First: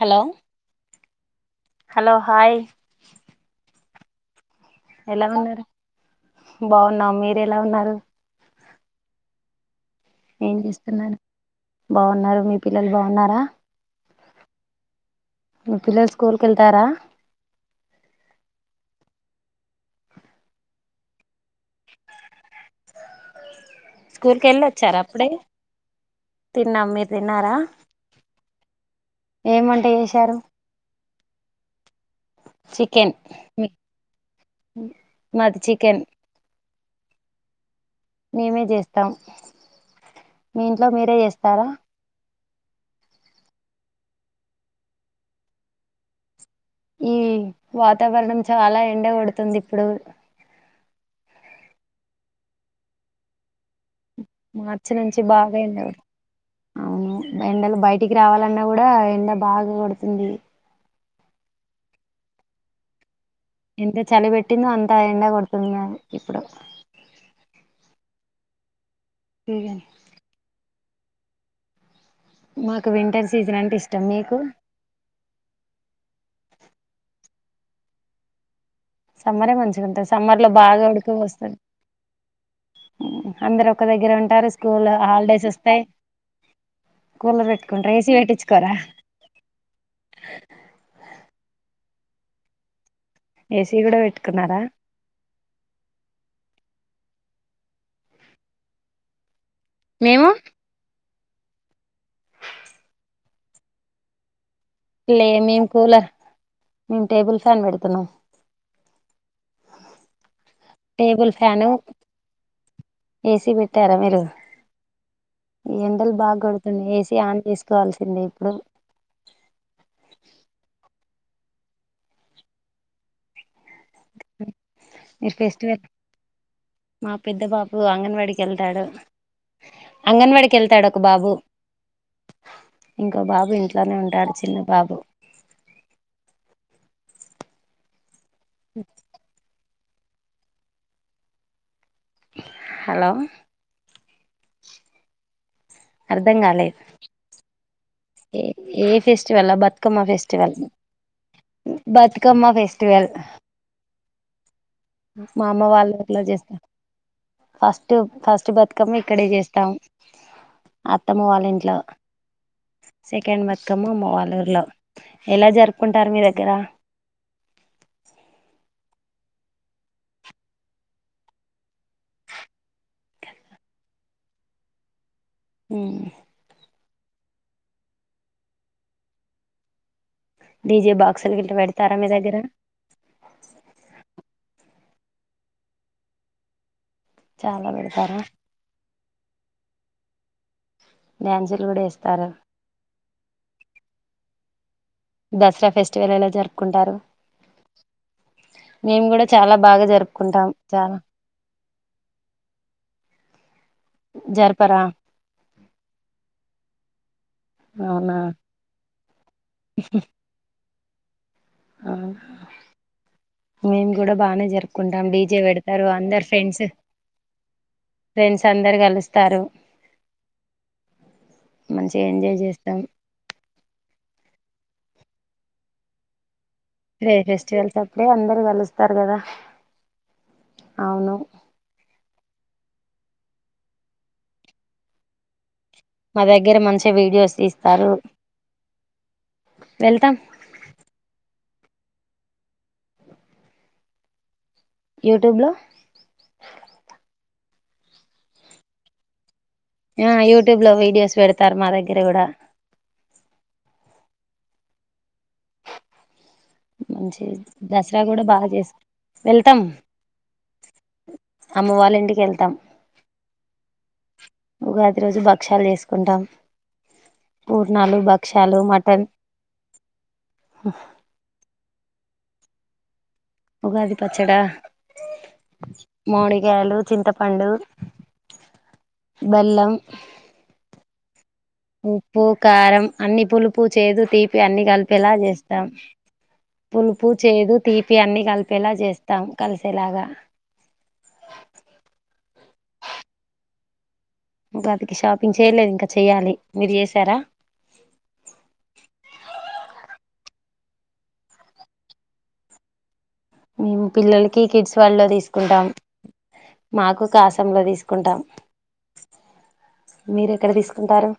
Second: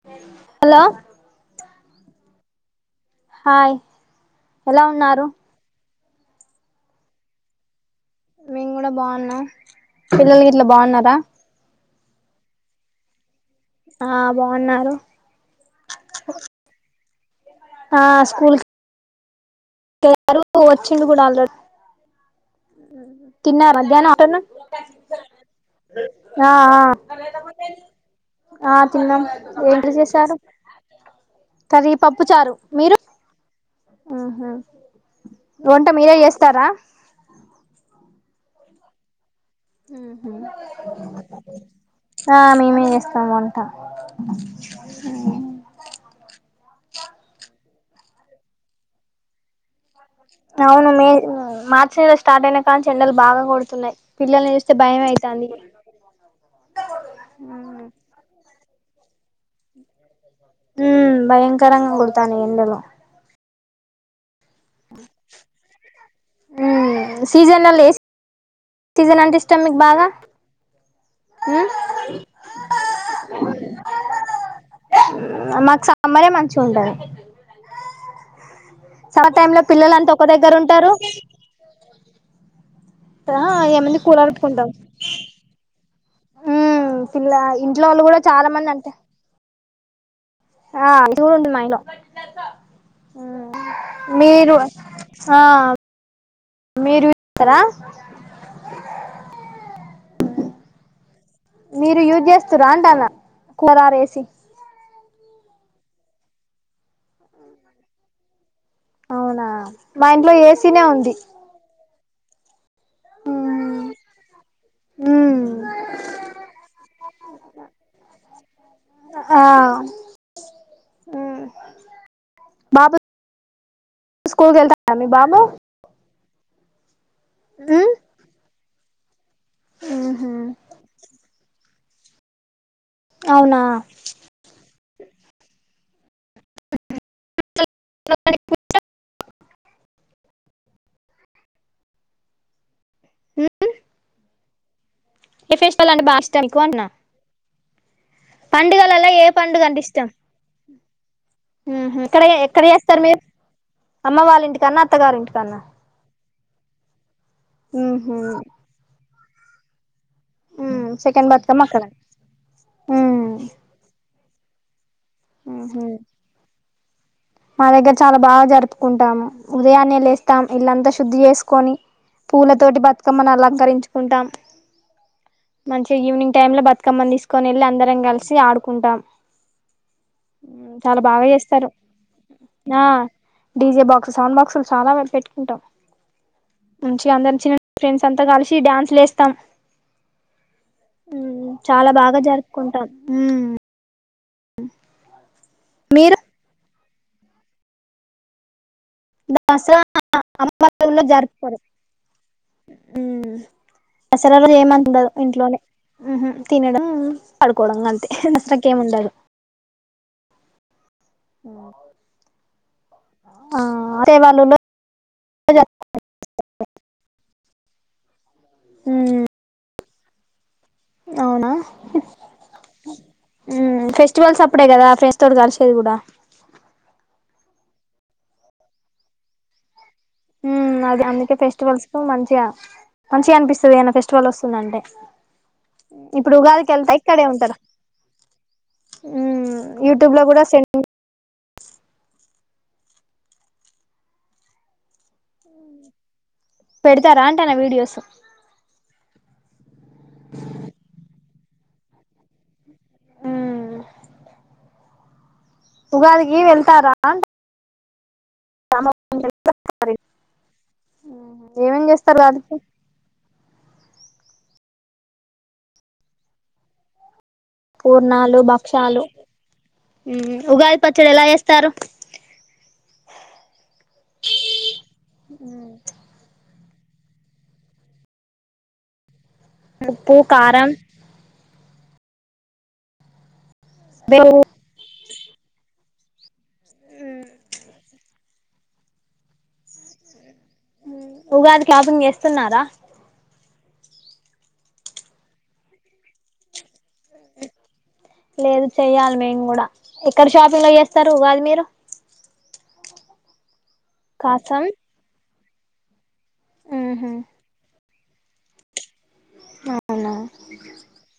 Hello hello hello hi hi ఎలా ఉన్నారు బాగున్నా మీర ఎలా ఉన్నారు మేము కూడా బాగున్నాం పిల్లలు ఏం ఇట్లా బాగున్నారా చేస్తున్నారు బాగున్నారు మీ పిల్లలు బాగున్నారా ఆ బాగున్నారు మీ పిల్లలు స్కూలకెళ్తారా? ఆ స్కూల్ కు సారు వచ్చిండు గుడ ఆల్రెడీ. తిన్నార? దాన్ని స్కూల్ అటను కి వెళ్ళి వచ్చారా అప్పుడే తిన్నాం మీరు తిన్నారా ఆ తిన్నాం ఏం వంట ఏంటి చేశారు కర్రీ పప్పు చారు మీరు చికెన్ ఆహ మాది వంట చికెన్ మీరేజెస్తారా రా మేమే జేస్తాం మీ ఇంట్లో మీరే చేస్తారా? ఆ మేమే చేస్తామ్ వంట ఈ వాతావరణం చాలా ఎండగొడుతుంది ఇప్పుడు అవును మే మార్చి నెల స్టార్ట్ అయిన కానుంచి ఎండలు బాగా కొడుతున్నాయి పిల్లల్ని చూస్తే మార్చి భయం నుంచి అయితాంది బాగాఎండ కొడుతు అవును ఉ ఎండలు బయటికి రావాలన్న కూడా ఎండ బాగా కొడుతుంది ఉ భయంకరంగా కొడుతానయ్ ఎండలు ఎంత చలవిెట్ పుటి అంతా ఎండ కొడుతున్నది ఉ సీజన్ అల్ ఏ ఏ సీజన్ అంటే ఇష్టం మీకు బాగా ఉమ్ మాకు వింటర్ సీజన్ అంటే ఇష్టం. మీకు? మాకు సమ్మరే మంచిగా ఉంటది సమ్మర్ సమ్మరే టైమ్ లో మంచిగుంటది. పిల్లలంతా ఒక సమ్మర్ లో దగ్గర బాగా ఉంటారు ఉడక పోస్తది ఆ అందరు ఒక ఏముంది దగ్గర కూలర్ ఉంటారు. పెట్టుకుంటాం స్కూల్ హాలిడేస్ అస్తాయి. ఉమ్ పిల్ల కూళర్ ఇంట్లో పెట్టుకుంటారు వాళ్ళు ఏసీ కూడా చాలా మంది పెట్టిచుకోరా అంటే ఆ చూడుండి మా ఇంట్లో ఆ ఏసీ కూడా మీరు పెట్టుకున్నారా ఆ మీరు కదా మేము మీరు యూస్ చేస్తుర్రా అంటన్న కురార్ ఏసి లే మేము కూలర్ మేం టేబుల్ ఫ్యాన్ పెడుతున్నాం అవునా మా ఇంట్లో ఏ స్ టేబుల్ ఫ్యాను ఏసీ ఉమ్ పెట్టారా మీరు ఎండలు బాగా గొడుతున్నాయ్ ఏసీ ఆన్ చేసుకోవాల్సిందే ఇప్పుడు మ్మ్ బాబు స్కూల్కి వెళ్తా మీ మీరు బాబు ఫెస్టివల్ మా పెద్ద బాబు ఉమ్ అంగన్వాడీకి ఎల్ ఉహు అంగన్వాడికి వెళ్తాడు ఒక బాబు ఇంకో బాబు అవునా ఇంట్లోనే ఉంటాడు చిన్న బాబు ఉమ్ హాల్లో ఏ ఫెస్టివల్ అంటే బా ఇష్టం మీకు అన్న ఎ-ఏ ఫెస్టివల్ అంటే బతుకమ్మ ఇష్టం ఫెస్టివల్ ఉహు ఎక్కడ బతుకమ్మ ఎక్కడ చేస్తారు ఫెస్టివల్ మీరు అమ్మ వాళ్ళ ఇంటికన్నా అత్తగారి మా ఇంటికన్నా అమ్మ వాళ్ళట్లా చేస్ ఫస్ట్ ఫస్ట్ బతుకమ్మ ఇక్కడే చేస్తాం మ్మ్ అత్తమ్మ సెకండ్ వాళ్ళ బతుకమ్మ ఇంట్లో అక్కడ మ్మ్ సెకండ్ బతుకమ్మ అమ్మ వాళ్ళ ఊర్లో ఎలా ఉహు జరుపుకుంటారు మీ దగ్గర మా దగ్గర చాలా బాగా జరుపుకుంటాము ఉదయాన్నే లేేస్తాం ఇల్లంతా శుద్ధి చేసుకొని పూల తోటి బతుకమ్మని అలంకరించుకుంటాం మంచిగా ఈవినింగ్ టైమ్ లో బత్ కమ్మని తీసుకొని వెళ్ళి అందరం కలిసి ఆడుకుంటాం డీజే చాలా బాగా బాక్సులు గిట్లా చేస్తారు పెడతారా మీ దగ్గర ఆ డీజే బాక్స్ సౌండ్ బాక్సు చాలా బాగా పెట్టుకుంటాం మంచిగా అందరి చి చాలా ఫ్రెండ్స్ పెడతారా అంతా కలిసి డ్యాన్స్లు లేస్తాం మ్మ్ డ్యాన్సులు కూడా చాలా బాగా వేస్తారు జరుపుకుంటాం మ్మ్ ఉమ్ దసరా ఫెస్టివల్ ఎలా జరుపుకుంటారు మేము కూడా చాలా బాగా దసరా జరుపుకుంటాం చాలా అమ్మలో జరుపుకోరు మ్మ్ దసరా రోజు జరపరా ఏమంటండదు ఇంట్లోనే తినడం మ్మ్ హ్మ్ పడుకోవడం గంతే అవునా దశరాకి ఏం ఉండదు ఆ ఆ మేమ్ కూడా అదే వాళ్ళ బానే ఊళ్ళో జరుపుకుంటాం డీజే పెడతారు అందరు ఫ్రెండ్స్ ఫ్రెండ్స్ అందరు కలుస్తారు అవునా హ్ మంచిగా ఎంజాయ్ చేస్తాం మ్మ్ ఫెస్ట్ స్టువల్స్ అప్పుడే కదా ఫ్రెండ్స్ తోటి కలిసేది గూడా అదే ఫెస్టివల్స్ అప్పుడే అందరు కలుస్తారు కదా మ్మూ అది అవును అందుకే ఫెస్టివల్స్ కు మంచిగా మంచిగా అనిపిస్తది ఏదన్నా ఫెస్టివల్ వస్తుందంటే. మా ఇప్పుడు దగ్గర ఉగాదికి వెళ్త మంచిగా ఇక్కడే వీడియోస్ ఉంటరా, తీస్తారు హ్మ్ వెళ్తాం యూట్యూబ్ లో కూడా సెండ్ యూట్యూబ్ లో పెడతారా అంటానా వీడియోస్ ఆ యూట్యూబ్ లో వీడియోస్ వెడు తర్ మా దగ్గర గూడా ఉగాది కీ వెళ్తారా మంచి అంటు దసరా గూడ బా జేస్ వెళ్తం అమ్మ ఏమేం వాళ్ళ చేస్తారు ఇంటికి వెళ్తాం ఉగాదికి ఉగాది రోజు భక్ష్యాలు చేసుకుంటాం. పూర్ణాలు, భక్షాలు, మ్మ్ ఉగాది పచ్చడి ఎలా వేస్తారు? ఉగాది పచ్చడా మామిడికాయలు చింతపండు బెల్లం ఉప్పు, కారం ఉప్పు, కారం, అన్ని పులుపు ఉప్పు, చేదు, బేవు తీపి అన్ని కలిపి ఎలా చేస్తాం పులుపు, చేదు, తీపి అన్నీ కలిపి ఎలా చేస్తాం కలిసేలాగా ఉగాది షాపింగ్ చేస్తున్నారా? ఉగాదికి షాపింగ్ చేయలేదు ఇంకా చెయ్యాలి. మీరు చేస్ లేదు చెయ్యాలి మేము గూడా ఎక్కడ షాపింగ్లో చేస్తరు ఉగాది మీరు మేము పిల్లలకి కాసం కిడ్స్ వడ్లో తీసు కుంటాం మాకు ఉహు కాసంలో తీసుకు కుంటాం అవునా మీరు ఎక్కడ తీసుకుంటారు?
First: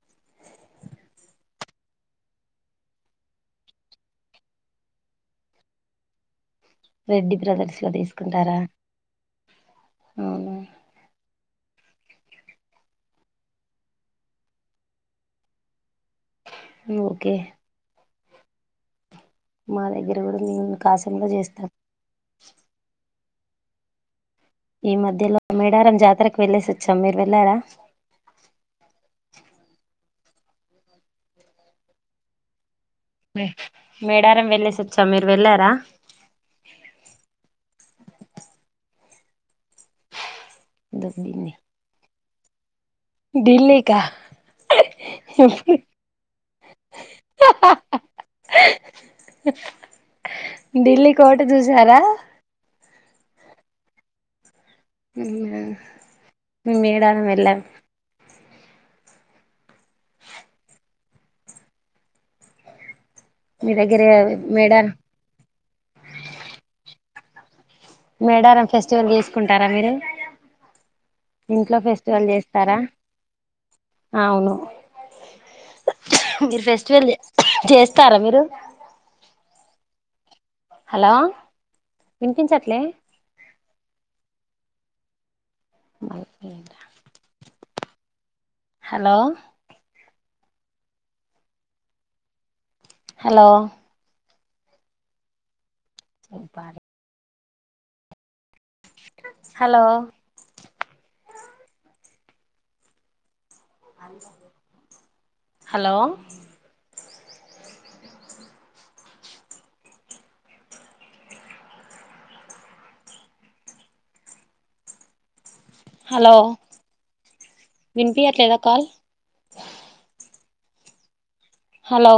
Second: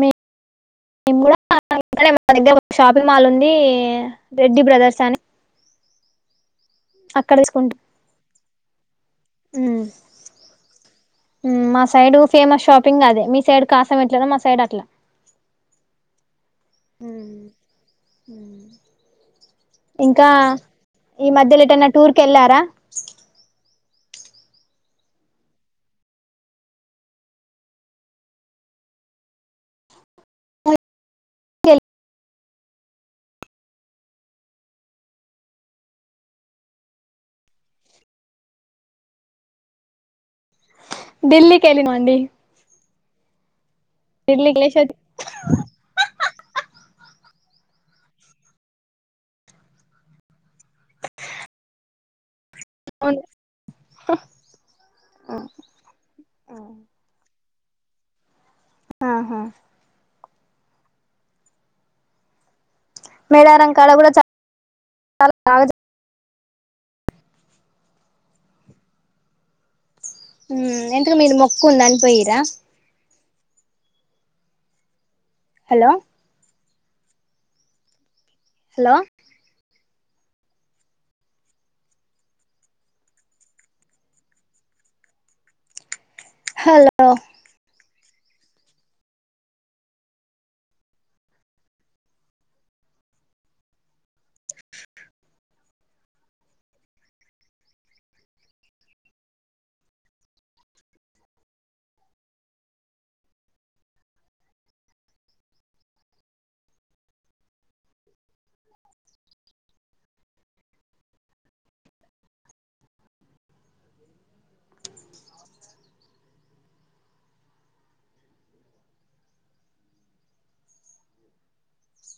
మేం కూడా [inaudible] మా దగ్గర ఒక షాపింగ్ మాల్ ఉంది రెడ్డి బ్రదర్స్ అని రెడ్డి అక్కడ తీసుకుంటాం బ్రదర్స్ లో తీసుకుంటారా అవునా మ్మ్ మా సైడ్ ఫేమస్ షాపింగ్ అదే మీ సైడ్ కాసం ఎట్లానో మా సైడ్ అట్లా ఓకే మ్మ్ మా దగ్గర ఇంకా కూడా మేము కాసంలో ఈ మధ్యలో చేస్తాం ఏటన్న టూర్ కి వెళ్ళారా ఈ మధ్యలో మేడారం జాతరకు వెళ్లేేసి వచ్చాం మీరు వెళ్లారా మేడారం వెళ్ళేసి వచ్చాం మీరు వెళ్ళారా ఢిల్లీ కెళ్ళిన అండి డిల్లీ డిల్లీ కెల్లెస్ వచ్ ఢిల్లీ కోటు చూసారా అవును మ్మ్ మేమ్ మేడారం వెళ్ళాం ఆహా మేడారం మీ కాడ దగ్గర కూడా చ మేడారం చాల బా మేడారం ఫెస్టివల్ చేసుకుంటారా మీరు మ్మ్ ఎంతుకు మీరు మొక్కు ఇంట్లో ఉందని ఫెస్టివల్ పోయిర్రా చేస్తారా అవును హలో మీరు వె వె చేస్తారా మీరు హలో హలో వినిపించట్లే హలోలో హలో హలో ఇపరి హలో హలో హలో వినిపియ్యట్లేదా కాల్ హలో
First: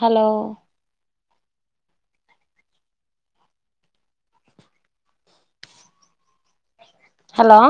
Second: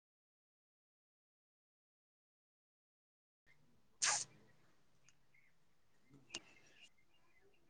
హలో హలో